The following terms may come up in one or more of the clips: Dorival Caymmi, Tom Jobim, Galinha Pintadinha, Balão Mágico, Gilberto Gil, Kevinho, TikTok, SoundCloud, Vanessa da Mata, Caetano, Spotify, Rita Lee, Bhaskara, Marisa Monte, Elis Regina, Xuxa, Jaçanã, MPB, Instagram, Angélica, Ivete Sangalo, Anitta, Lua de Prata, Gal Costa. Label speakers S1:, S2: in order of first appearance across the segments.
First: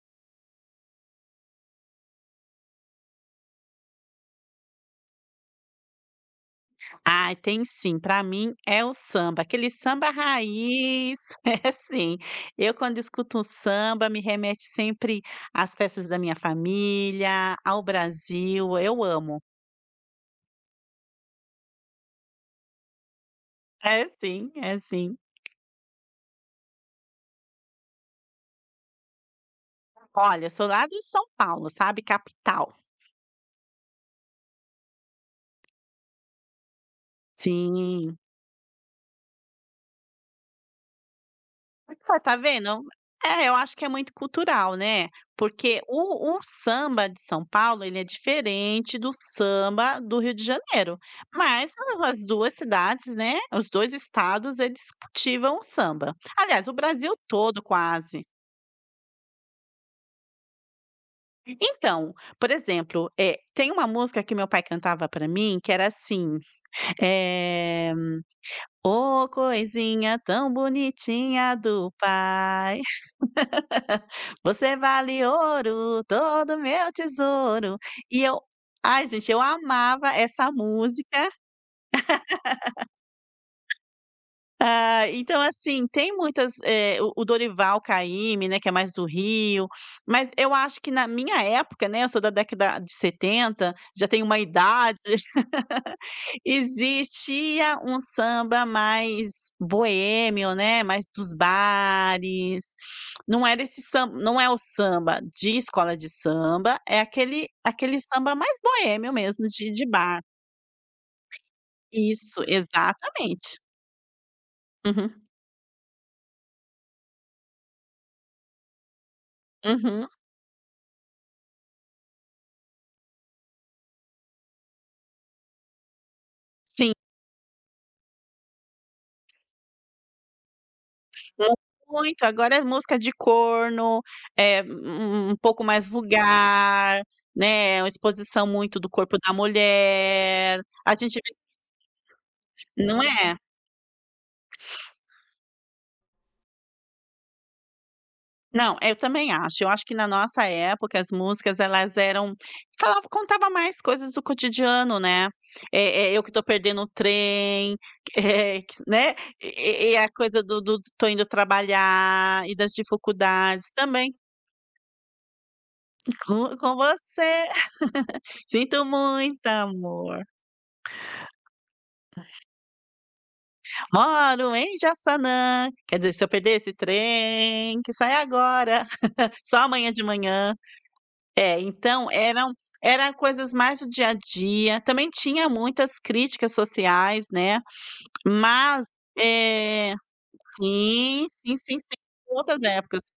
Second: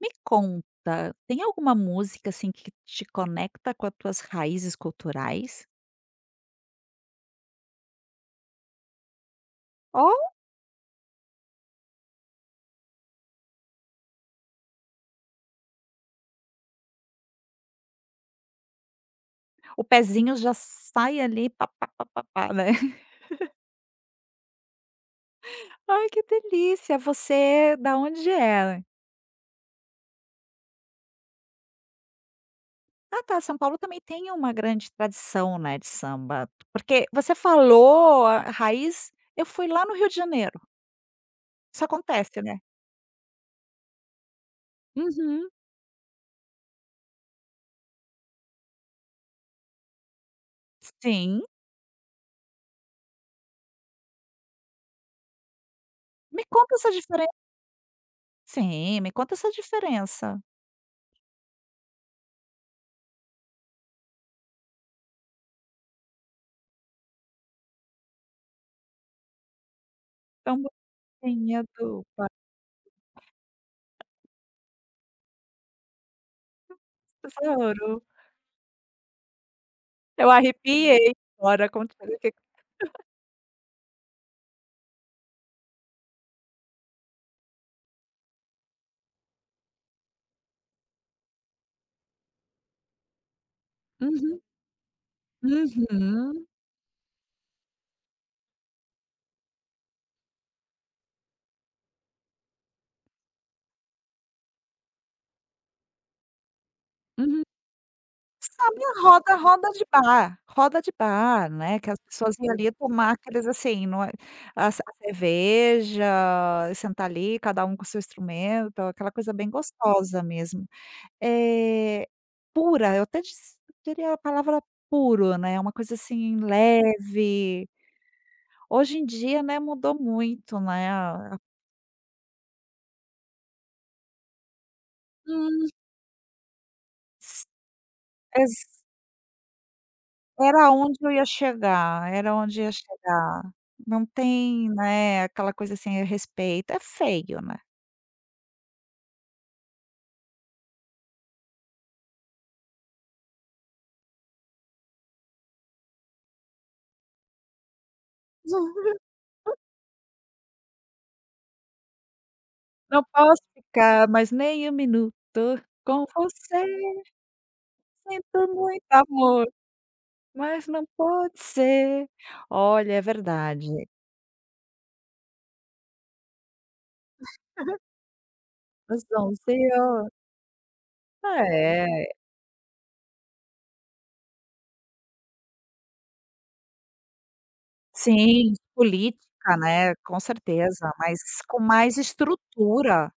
S1: Me conta, tem alguma música, assim, que te conecta com as tuas raízes culturais?
S2: Ai, tem sim. Para mim é o samba, aquele samba
S1: Ou
S2: raiz. É assim, eu quando escuto um samba me remete sempre às festas da minha família, ao Brasil, eu amo.
S1: o pezinho já sai ali pá, pá, pá, pá, pá, né.
S2: É sim, é sim.
S1: Ai, que delícia, você da onde é?
S2: Olha, eu sou lá de São Paulo, sabe, capital.
S1: Ah, tá, São Paulo também tem uma grande tradição, né, de samba, porque você
S2: Sim.
S1: falou a raiz, eu fui lá no Rio de Janeiro. Isso
S2: Ah, tá
S1: acontece, né?
S2: vendo? É, eu acho que é muito cultural, né,
S1: Uhum.
S2: porque o samba de São Paulo, ele é diferente do samba do Rio de Janeiro,
S1: Sim.
S2: mas as 2 cidades, né, os 2 estados, eles cultivam o samba.
S1: Me
S2: Aliás, o
S1: conta essa
S2: Brasil
S1: diferença.
S2: todo quase.
S1: Sim, me conta essa diferença.
S2: Então, por exemplo, tem uma música que meu pai cantava pra mim que era assim, é "Ô coisinha tão
S1: Tão
S2: bonitinha
S1: boquinha
S2: do
S1: do
S2: pai". Você vale ouro, todo meu tesouro.
S1: passarinho.
S2: E eu ai gente, eu amava
S1: Eu
S2: essa
S1: arrepiei
S2: música.
S1: agora contando que.
S2: Ah, então assim, tem muitas, o Dorival Caymmi, né, que é mais do Rio, mas eu acho que na minha época, né, eu sou da década de 70, já tenho uma
S1: Uhum,
S2: idade.
S1: uhum,
S2: Existia um samba mais boêmio, né, mais dos bares, não é o samba de escola de samba, é
S1: uhum.
S2: aquele samba mais
S1: Sabe
S2: boêmio
S1: roda
S2: mesmo de
S1: roda de
S2: de bar.
S1: bar, roda de bar, né, que as pessoas
S2: Isso,
S1: iam ali tomar aqueles
S2: exatamente.
S1: assim, não é a ce a
S2: Uhum,
S1: cerveja, sentar ali, cada um com o seu instrumento, aquela coisa bem
S2: uhum.
S1: gostosa mesmo. Eh, Pura, eu até dis Diria a palavra puro, né, uma coisa assim
S2: Sim,
S1: leve. Hoje em dia, né, mudou muito, né. a
S2: muito, agora é música de corno, é um pouco
S1: Hum.
S2: mais vulgar,
S1: s
S2: né, é uma exposição
S1: ex
S2: muito do corpo da mulher,
S1: Era
S2: a
S1: onde eu
S2: gente
S1: ia
S2: vê,
S1: chegar, era onde eu ia
S2: não é?
S1: chegar. Não tem, né, aquela coisa assim, é respeito, é feio, né.
S2: Não, eu também acho. Eu acho que na nossa época as músicas elas eram, falava contava mais coisas do cotidiano, né. "É é eu que tô perdendo o trem", eh, que né, e a coisa do "tô indo trabalhar" e das
S1: Não posso
S2: dificuldades
S1: ficar
S2: também.
S1: mais nem um minuto com
S2: "Com
S1: você,
S2: com você
S1: sinto
S2: sinto
S1: muito
S2: muito
S1: amor,
S2: amor,
S1: mas não pode ser. Olha, é verdade,
S2: moro em Jaçanã, quer dizer, se eu perder esse trem que sai agora,
S1: às 11
S2: só amanhã de
S1: horas.
S2: manhã". É, então
S1: é,
S2: eram coisas mais do dia a dia, também tinha muitas críticas sociais, né,
S1: sim,
S2: mas,
S1: política,
S2: eh
S1: né, com certeza, mas
S2: sim, sim,
S1: com
S2: sim, sim,
S1: mais
S2: em outras épocas.
S1: estrutura,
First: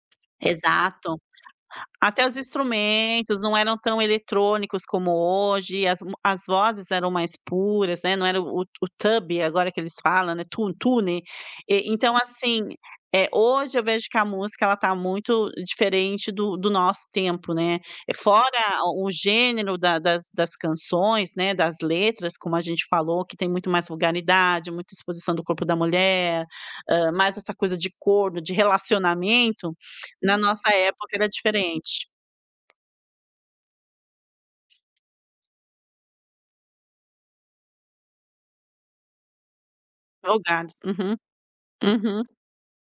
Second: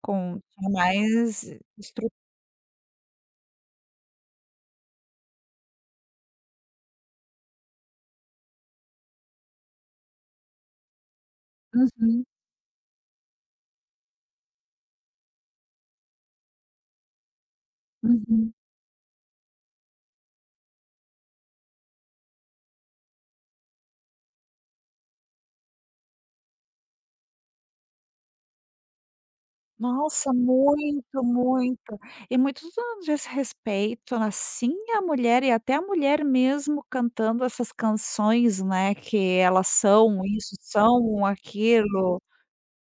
S1: com tinha
S2: Exato.
S1: mais estrutura.
S2: Até os instrumentos não eram tão eletrônicos como hoje, as vozes eram mais puras, né, não era o tub agora que eles falam, né, tu tune. E então
S1: Uhum,
S2: assim, hoje eu vejo que a música ela tá muito diferente do nosso tempo, né. É.
S1: uhum.
S2: Fora o gênero da das das canções, né, das letras, como a gente falou, que tem muito mais vulgaridade, muita exposição do corpo da mulher, mais essa coisa de corno, de relacionamento,
S1: Nossa,
S2: na nossa época
S1: muito,
S2: era
S1: muito.
S2: diferente.
S1: E muitos um desrespeito, assim, a mulher e até a mulher mesmo cantando essas canções, né, que elas são isso,
S2: Salgados. Uhum,
S1: são aquilo.
S2: uhum.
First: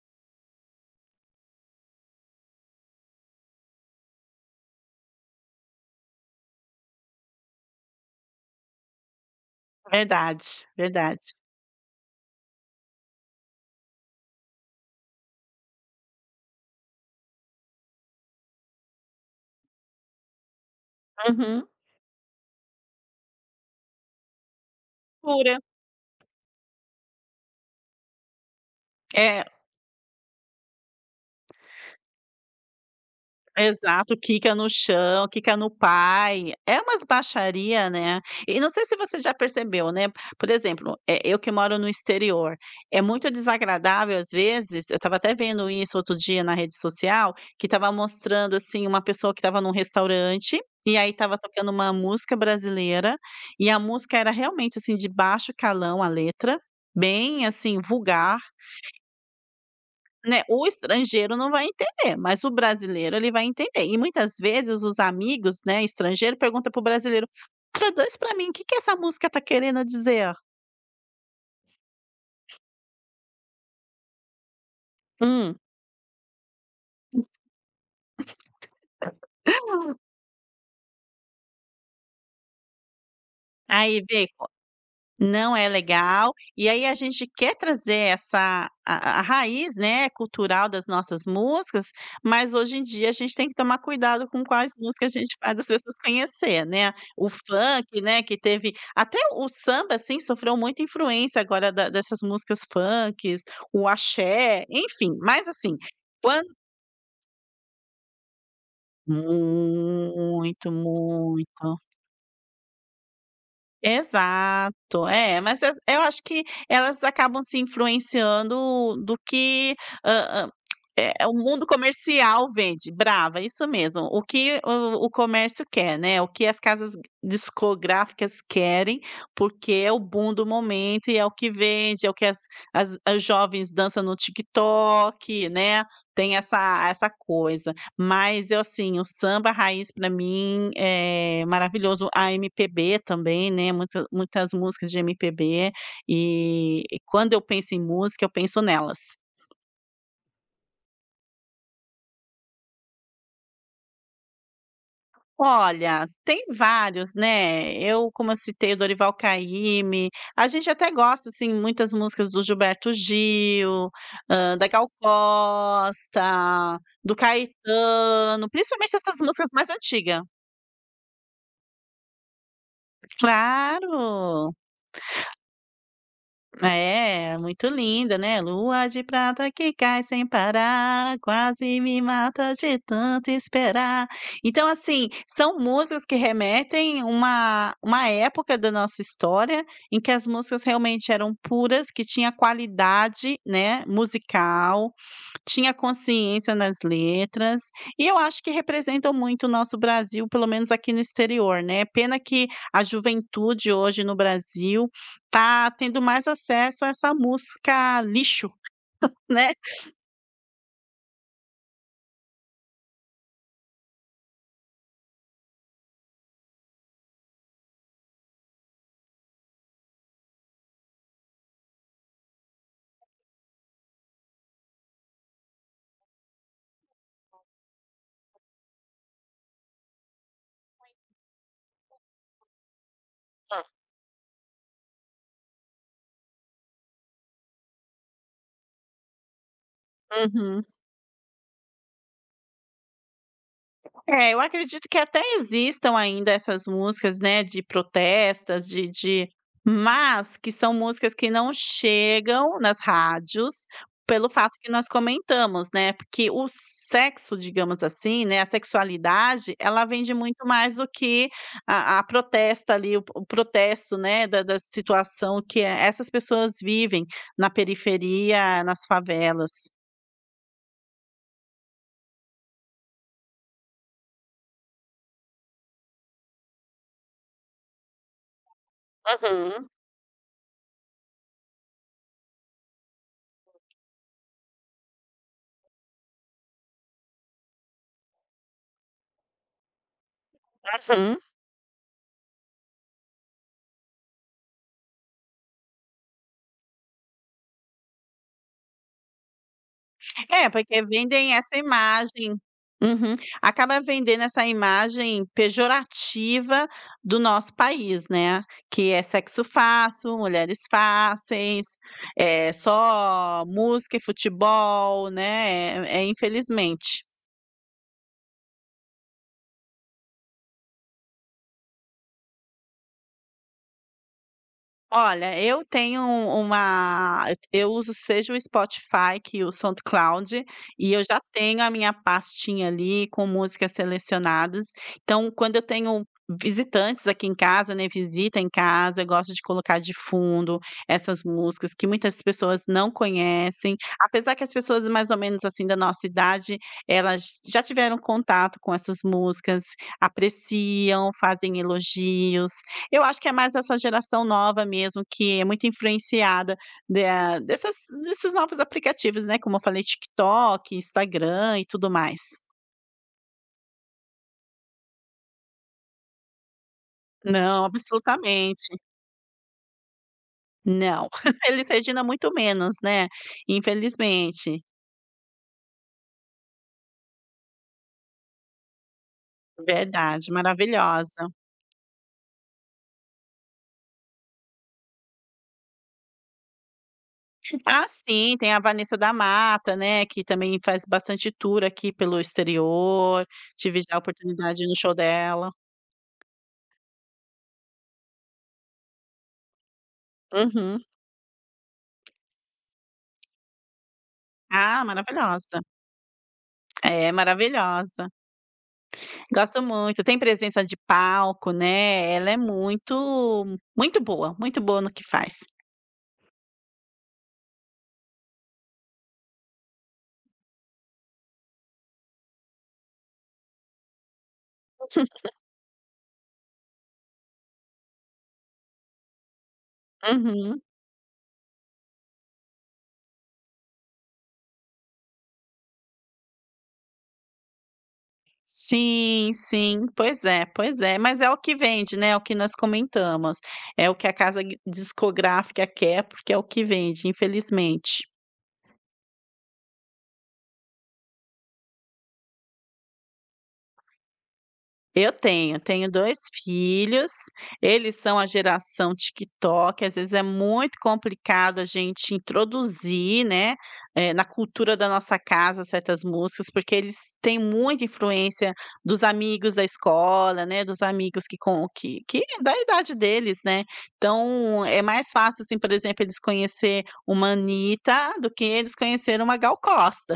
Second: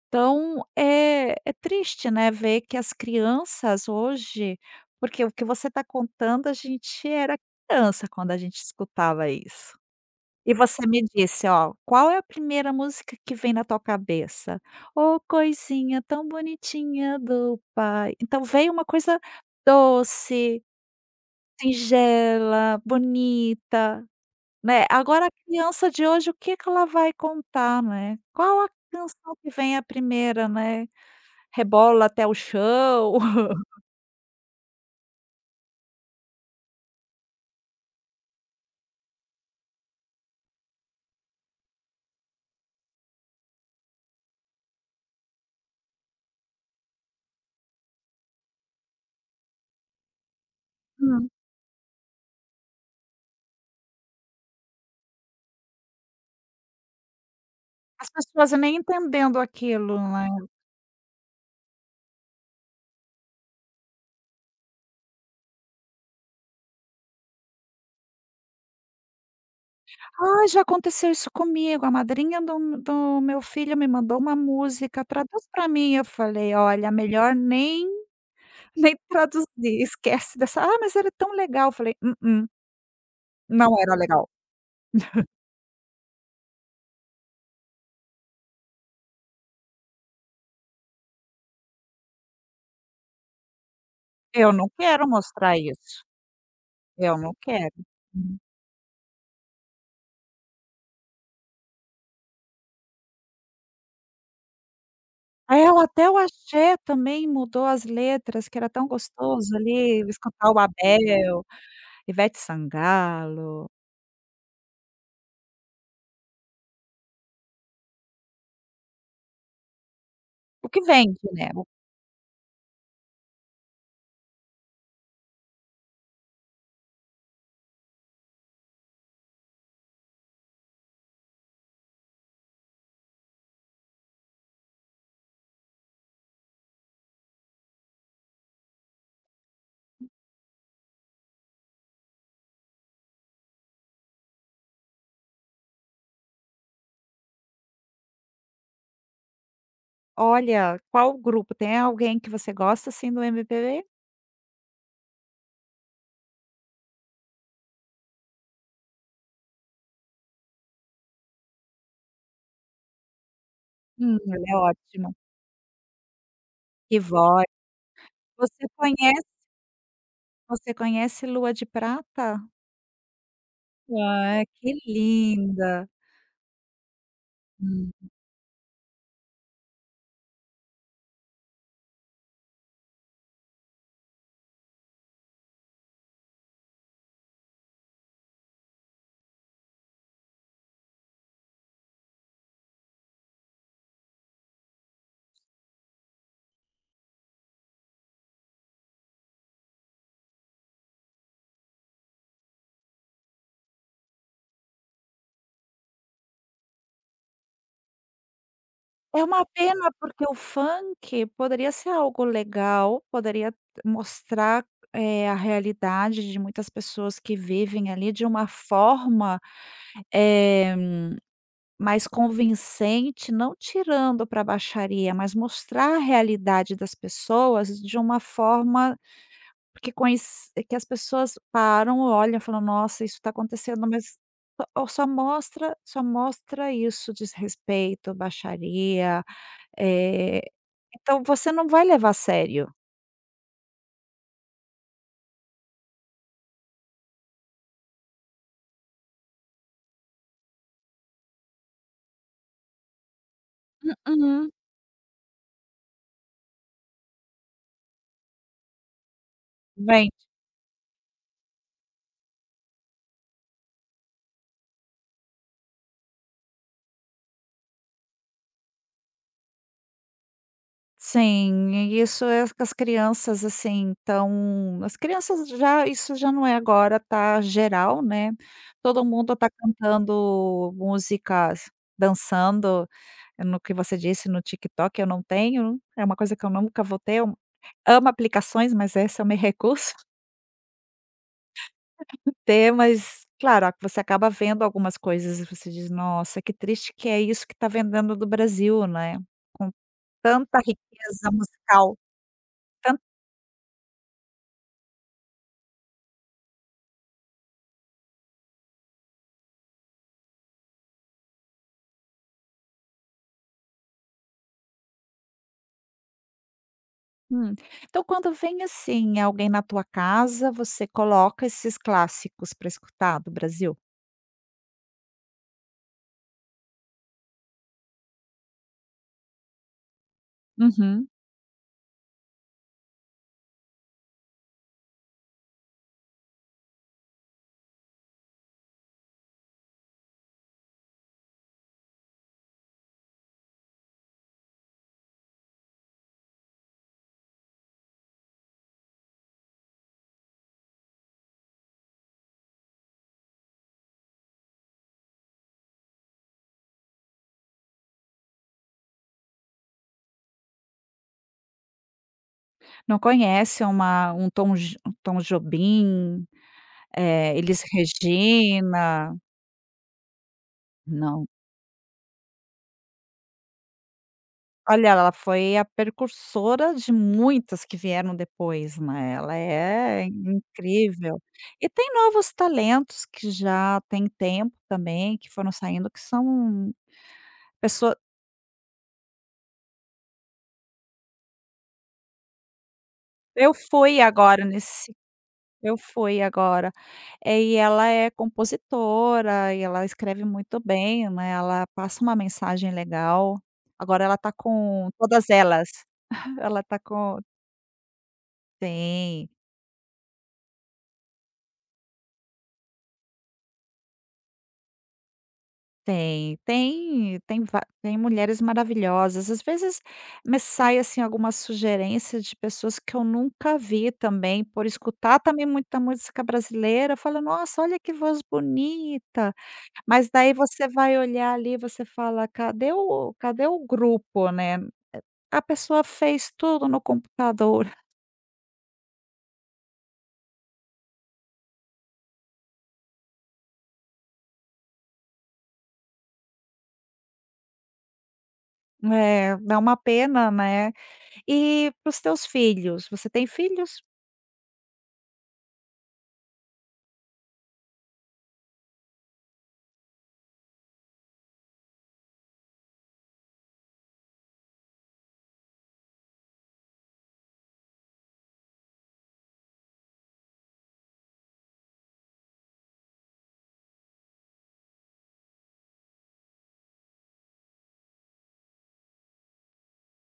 S1: Então, é triste, né, ver que as crianças hoje, porque o que você está contando, a gente era criança quando a gente escutava isso.
S2: Verdade,
S1: E você me
S2: verdade.
S1: disse: "Ó, qual é a primeira música que vem na tua cabeça?". "Oh, coisinha tão bonitinha do pai". Então veio uma coisa doce,
S2: Uhum.
S1: singela, bonita, né. Agora a
S2: Pura.
S1: criança de hoje, o que que ela vai contar, né. Qual a canção
S2: É
S1: que vem a primeira, né. "Rebola até o chão".
S2: Exato, quica no chão, quica no pai, é umas baixaria, né. E não sei se você já percebeu, né, por exemplo, eu que moro no exterior, é muito desagradável às vezes, eu estava até vendo isso outro dia na rede social, que estava mostrando, assim, uma pessoa que estava num restaurante, e aí
S1: Hum.
S2: estava tocando uma música brasileira, e a música era realmente, assim, de baixo calão a letra, bem, assim,
S1: As
S2: vulgar,
S1: pessoas nem entendendo aquilo, né.
S2: né, o estrangeiro não vai entender, mas o brasileiro ele vai entender. E muitas vezes os amigos, né, estrangeiro pergunta pro brasileiro: "Traduz para mim, o que que essa música tá querendo dizer?
S1: Ai, já aconteceu isso comigo, a madrinha do meu filho me mandou uma música: "Traduz
S2: Hum".
S1: para mim", eu falei: "Olha, melhor nem nem traduzir, esquece dessa". "Ah, mas era tão legal", eu falei: "Mm-mm, não era
S2: Aí
S1: legal,
S2: vê Não é legal, e aí a gente quer trazer essa a raiz, né, cultural das nossas músicas, mas hoje em dia a gente tem que tomar cuidado com
S1: eu não
S2: quais
S1: quero
S2: músicas a gente
S1: mostrar
S2: faz as pessoas
S1: isso,
S2: conhecer, né.
S1: eu
S2: O
S1: não quero".
S2: funk, né, que
S1: Hum.
S2: teve até o samba, assim, sofreu muita influência agora da dessas músicas funks, o axé, enfim, mas
S1: Aí
S2: assim,
S1: ela até o
S2: quan
S1: axé também mudou as letras, que era tão gostoso ali escutar o
S2: muito,
S1: Abel,
S2: muito.
S1: Ivete Sangalo,
S2: Exato, é, mas as eu acho que elas acabam se influenciando do que, hã hã,
S1: o que vende,
S2: o
S1: né.
S2: mundo comercial vende, brava, isso mesmo, o que o comércio quer, né, o que as casas discográficas querem, porque é o boom do momento e é o que vende, é o que as jovens dançam no TikTok, né, tem essa coisa. Mas eu, assim, o samba raiz para mim é maravilhoso, a MPB também, né, muitas músicas de MPB, e quando eu penso em música eu penso nelas.
S1: Olha, qual grupo, tem alguém que você gosta, assim, do MPB?
S2: Olha, tem vários, né, eu como eu citei o Dorival Caymmi, a gente até gosta, assim, muitas músicas do Gilberto Gil,
S1: Ela é
S2: da Gal
S1: ótima.
S2: Costa,
S1: Que
S2: do
S1: voz.
S2: Caetano,
S1: Você
S2: principalmente essas
S1: conhece
S2: músicas mais antiga.
S1: você conhece Lua de Prata? Ah,
S2: Claro.
S1: que linda.
S2: É, muito
S1: Hum.
S2: linda, né. Lua de prata que cai sem parar, quase me mata de tanto esperar. Então, assim, são músicas que remetem uma época da nossa história em que as músicas realmente eram puras, que tinha qualidade, né, musical. Tinha consciência nas letras, e eu acho que representam muito o nosso Brasil, pelo menos aqui no exterior, né. Pena que a juventude hoje no Brasil tá tendo mais acesso a essa música lixo,
S1: É uma
S2: né.
S1: pena porque o funk poderia ser algo legal, poderia mostrar, a realidade de muitas pessoas que vivem ali de uma forma, eh, mais convincente, não tirando para a baixaria, mas mostrar a realidade das pessoas de uma forma. Porque conhec Que as pessoas param, olham, falam: "Nossa, isso está acontecendo", mas só mostra isso, desrespeito, baixaria, eh,
S2: Uhum.
S1: então você não vai levar a sério.
S2: É, eu acredito que até existam ainda essas músicas, né, de protestas, de mas que são músicas que não chegam nas rádios, pelo fato
S1: Mm-mm.
S2: que nós comentamos, né, porque o sexo, digamos assim, né, a sexualidade, ela
S1: Vem
S2: vende muito mais do que a protesta ali, o protesto, né, da situação que essas pessoas vivem na periferia, nas favelas.
S1: Sim, e isso é que as crianças, assim, então as crianças já isso já não é agora, tá geral, né, todo mundo tá
S2: Uhum,
S1: cantando músicas, dançando, no que você disse no TikTok eu não tenho, é uma coisa que eu nunca vou ter, eu amo aplicações, mas esse é o meu recurso.
S2: uhum.
S1: Mas claro, você acaba vendo algumas coisas e você diz: "Nossa, que triste que é isso que tá vendendo do Brasil, né, com
S2: É,
S1: tanta
S2: porque
S1: riqueza
S2: vendem essa
S1: musical".
S2: imagem, uhum. Acaba vendendo essa imagem pejorativa do nosso país, né, que é sexo fácil, mulheres fáceis, é só música e futebol, né, infelizmente.
S1: Hum. Então, quando vem, assim, alguém na tua casa, você coloca esses clássicos para escutar do Brasil?
S2: Olha, eu tenho uma eu uso seja o Spotify que o SoundCloud, e eu
S1: Uhum.
S2: já tenho a minha pastinha ali com músicas selecionadas. Então, quando eu tenho visitantes aqui em casa, né, visita em casa, eu gosto de colocar de fundo essas músicas que muitas pessoas não conhecem, apesar que as pessoas mais ou menos, assim, da nossa idade, elas já tiveram contato com essas músicas, apreciam, fazem elogios. Eu acho que é mais essa geração nova mesmo, que é muito influenciada da dessas desses novos aplicativos, né, como eu falei, TikTok, Instagram e tudo mais.
S1: Não conhece uma um Tom Jo um Tom Jobim, Elis
S2: Não, absolutamente.
S1: Regina?
S2: Não.
S1: Não.
S2: Eles Regina muito menos, né, infelizmente.
S1: Olha, ela foi a precursora de muitas que vieram depois, né, ela é
S2: Verdade,
S1: incrível.
S2: maravilhosa.
S1: E tem novos talentos que já tem tempo também, que foram saindo, que são
S2: Ah,
S1: pessoa
S2: sim, tem a Vanessa da Mata, né, que também faz bastante tour aqui pelo exterior,
S1: eu
S2: tive já a
S1: fui agora
S2: oportunidade de ir no
S1: nesse.
S2: show dela.
S1: Eu fui agora. E ela é compositora e ela escreve muito
S2: Uhum.
S1: bem, né, ela passa uma mensagem legal. Agora ela tá
S2: Ah,
S1: com todas
S2: maravilhosa.
S1: elas. Ela tá
S2: É,
S1: com
S2: maravilhosa.
S1: tem,
S2: Gosto muito, tem presença de palco, né, ela é muito muito boa no que faz.
S1: tem, tem tem va tem mulheres maravilhosas. Às vezes me sai, assim, algumas sugerências de pessoas que eu nunca vi também, por escutar também muita música brasileira, eu falo: "Nossa, olha que voz bonita". Mas daí
S2: Uhum.
S1: você vai olhar ali, você fala: "Cadê o grupo, né?". A pessoa fez tudo no computador.
S2: Sim, sim, pois é, mas é o que vende, né, é o que nós comentamos, é o que a casa gui discográfica quer, porque é o que vende, infelizmente.
S1: É, dá uma pena, né. E para os teus filhos, você tem filhos?
S2: Eu tenho, tenho 2 filhos, eles são a geração TikTok, às vezes é muito complicado a gente introduzir, né, na cultura da nossa casa certas músicas, porque eles têm muita influência dos amigos da escola, né, dos amigos que com que é da idade deles, né. Então, é mais fácil, assim, por exemplo, eles conhecer uma Anitta do que eles conhecer uma Gal Costa.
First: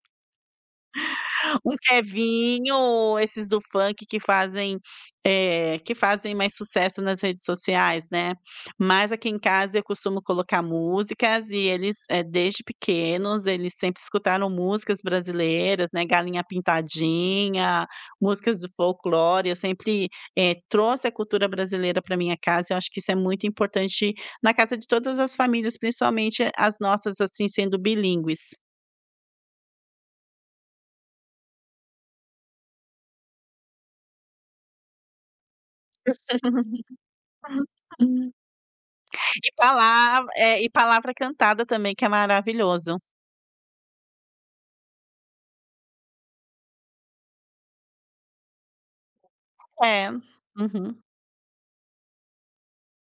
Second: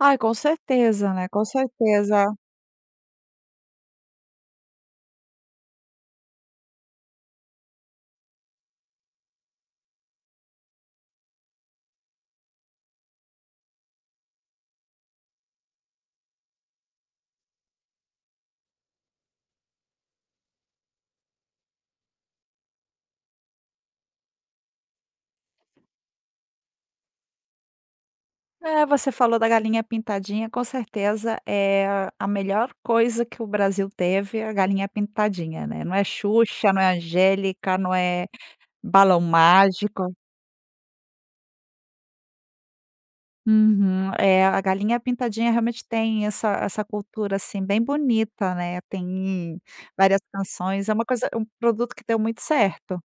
S1: Ai, com certeza, né, com
S2: Um
S1: certeza.
S2: Kevinho, esses do funk que fazem, que fazem mais sucesso nas redes sociais, né. Mas aqui em casa eu costumo colocar músicas e eles, desde pequenos, eles sempre escutaram músicas brasileiras, né, Galinha Pintadinha, músicas do folclore, eu sempre, trouxe a cultura brasileira pra minha casa, eu acho que isso é muito importante na casa de todas as famílias, principalmente as nossas, assim, sendo bilíngues.
S1: É, você falou da galinha pintadinha, com certeza é a melhor coisa que o Brasil teve, a galinha pintadinha, né. Não é Xuxa, não é Angélica, não é balão
S2: E
S1: mágico.
S2: palavra é, e palavra cantada também que é maravilhoso.
S1: Uhum. É, a Galinha Pintadinha realmente tem essa cultura, assim, bem bonita, né, tem
S2: É,
S1: várias canções, é
S2: uhum.
S1: uma coisa um produto que deu muito certo.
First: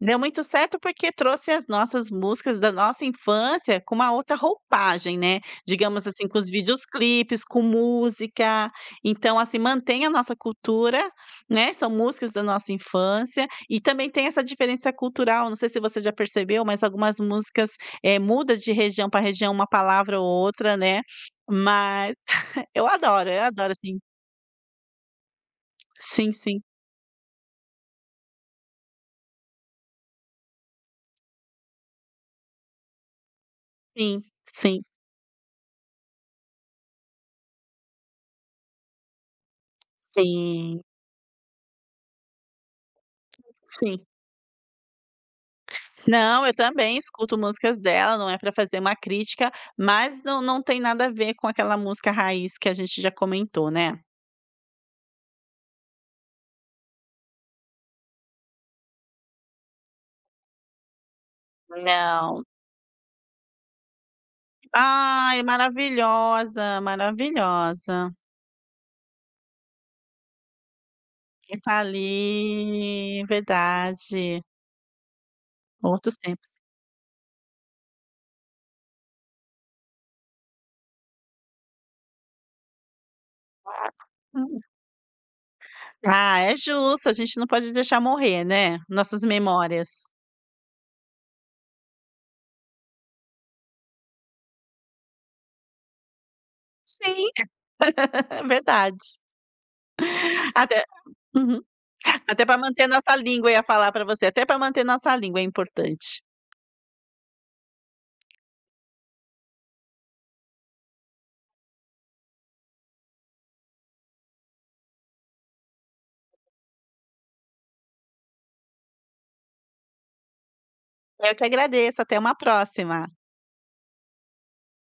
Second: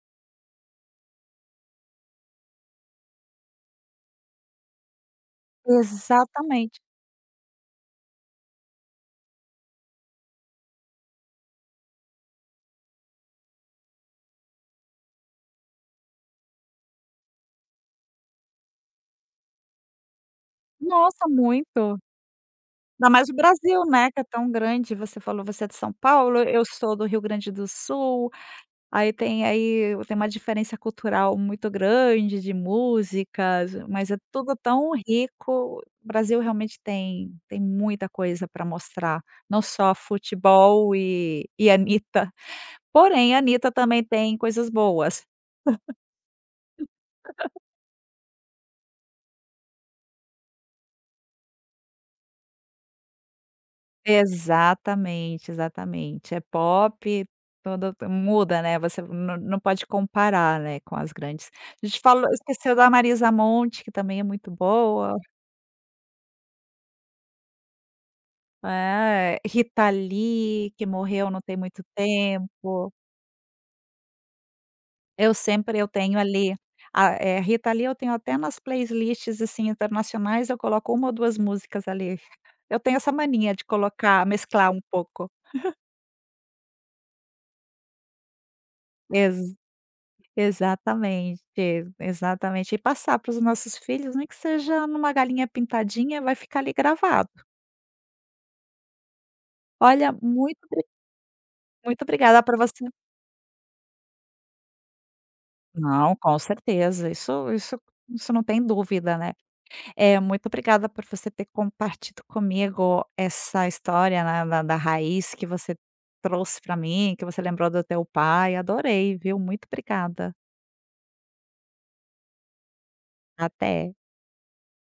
S2: Deu muito certo porque trouxe as nossas músicas da nossa infância com uma outra roupagem, né, digamos assim, com os
S1: Exatamente.
S2: videoclipes, com música, então, assim, mantém a nossa cultura, né, são músicas da nossa infância e também tem essa diferença cultural, não sei se você já percebeu, mas algumas músicas, muda de região para região uma palavra ou outra, né,
S1: Nossa, muito.
S2: mas
S1: Ainda mais o
S2: eu adoro
S1: Brasil,
S2: assim.
S1: né, que é tão grande, você falou, você é de São
S2: Sim,
S1: Paulo,
S2: sim.
S1: eu sou do Rio Grande do Sul. Aí tem uma diferença cultural muito grande de músicas, mas é
S2: Sim,
S1: tudo
S2: sim,
S1: tão rico. O Brasil realmente tem muita coisa para mostrar, não só
S2: sim,
S1: futebol e Anitta, porém a Anitta também
S2: sim.
S1: tem coisas boas.
S2: Não, eu também escuto músicas dela, não é para fazer uma crítica, mas não tem nada a ver com aquela música raiz que a gente já comentou, né.
S1: Exatamente, exatamente. É pop, tudo muda, né, você não pode comparar, né, com as grandes. A gente falou
S2: Não.
S1: esqueceu da Marisa Monte, que também é muito boa.
S2: Ai, maravilhosa, maravilhosa.
S1: É, Rita Lee, que morreu não tem
S2: E tá
S1: muito tempo,
S2: ali, verdade.
S1: eu
S2: Outros
S1: tenho
S2: tempos.
S1: ali a Rita Lee eu tenho até nas playlists, assim, internacionais, eu coloco uma ou 2 músicas ali. Eu tenho essa mania de
S2: Ah,
S1: colocar
S2: hum.
S1: mesclar um pouco.
S2: Ah, é justo, a gente não pode deixar morrer, né, nossas
S1: Ex
S2: memórias.
S1: exatamente, exatamente. E passar para os nossos filhos, nem que seja numa galinha pintadinha, vai ficar ali
S2: Sim,
S1: gravado.
S2: é verdade.
S1: Olha, muito
S2: Até
S1: obri
S2: uhum.
S1: muito obrigada
S2: Até
S1: para
S2: para
S1: você.
S2: manter nossa língua, eu ia falar para você, até para manter nossa língua é
S1: Não,
S2: importante.
S1: Com certeza, isso não tem dúvida, né. É, muito obrigada por você ter compartido comigo essa história, né, da raiz que você trouxe para mim, que você lembrou do teu pai, adorei, viu, muito obrigada.
S2: Eu que agradeço, até uma próxima.
S1: Até.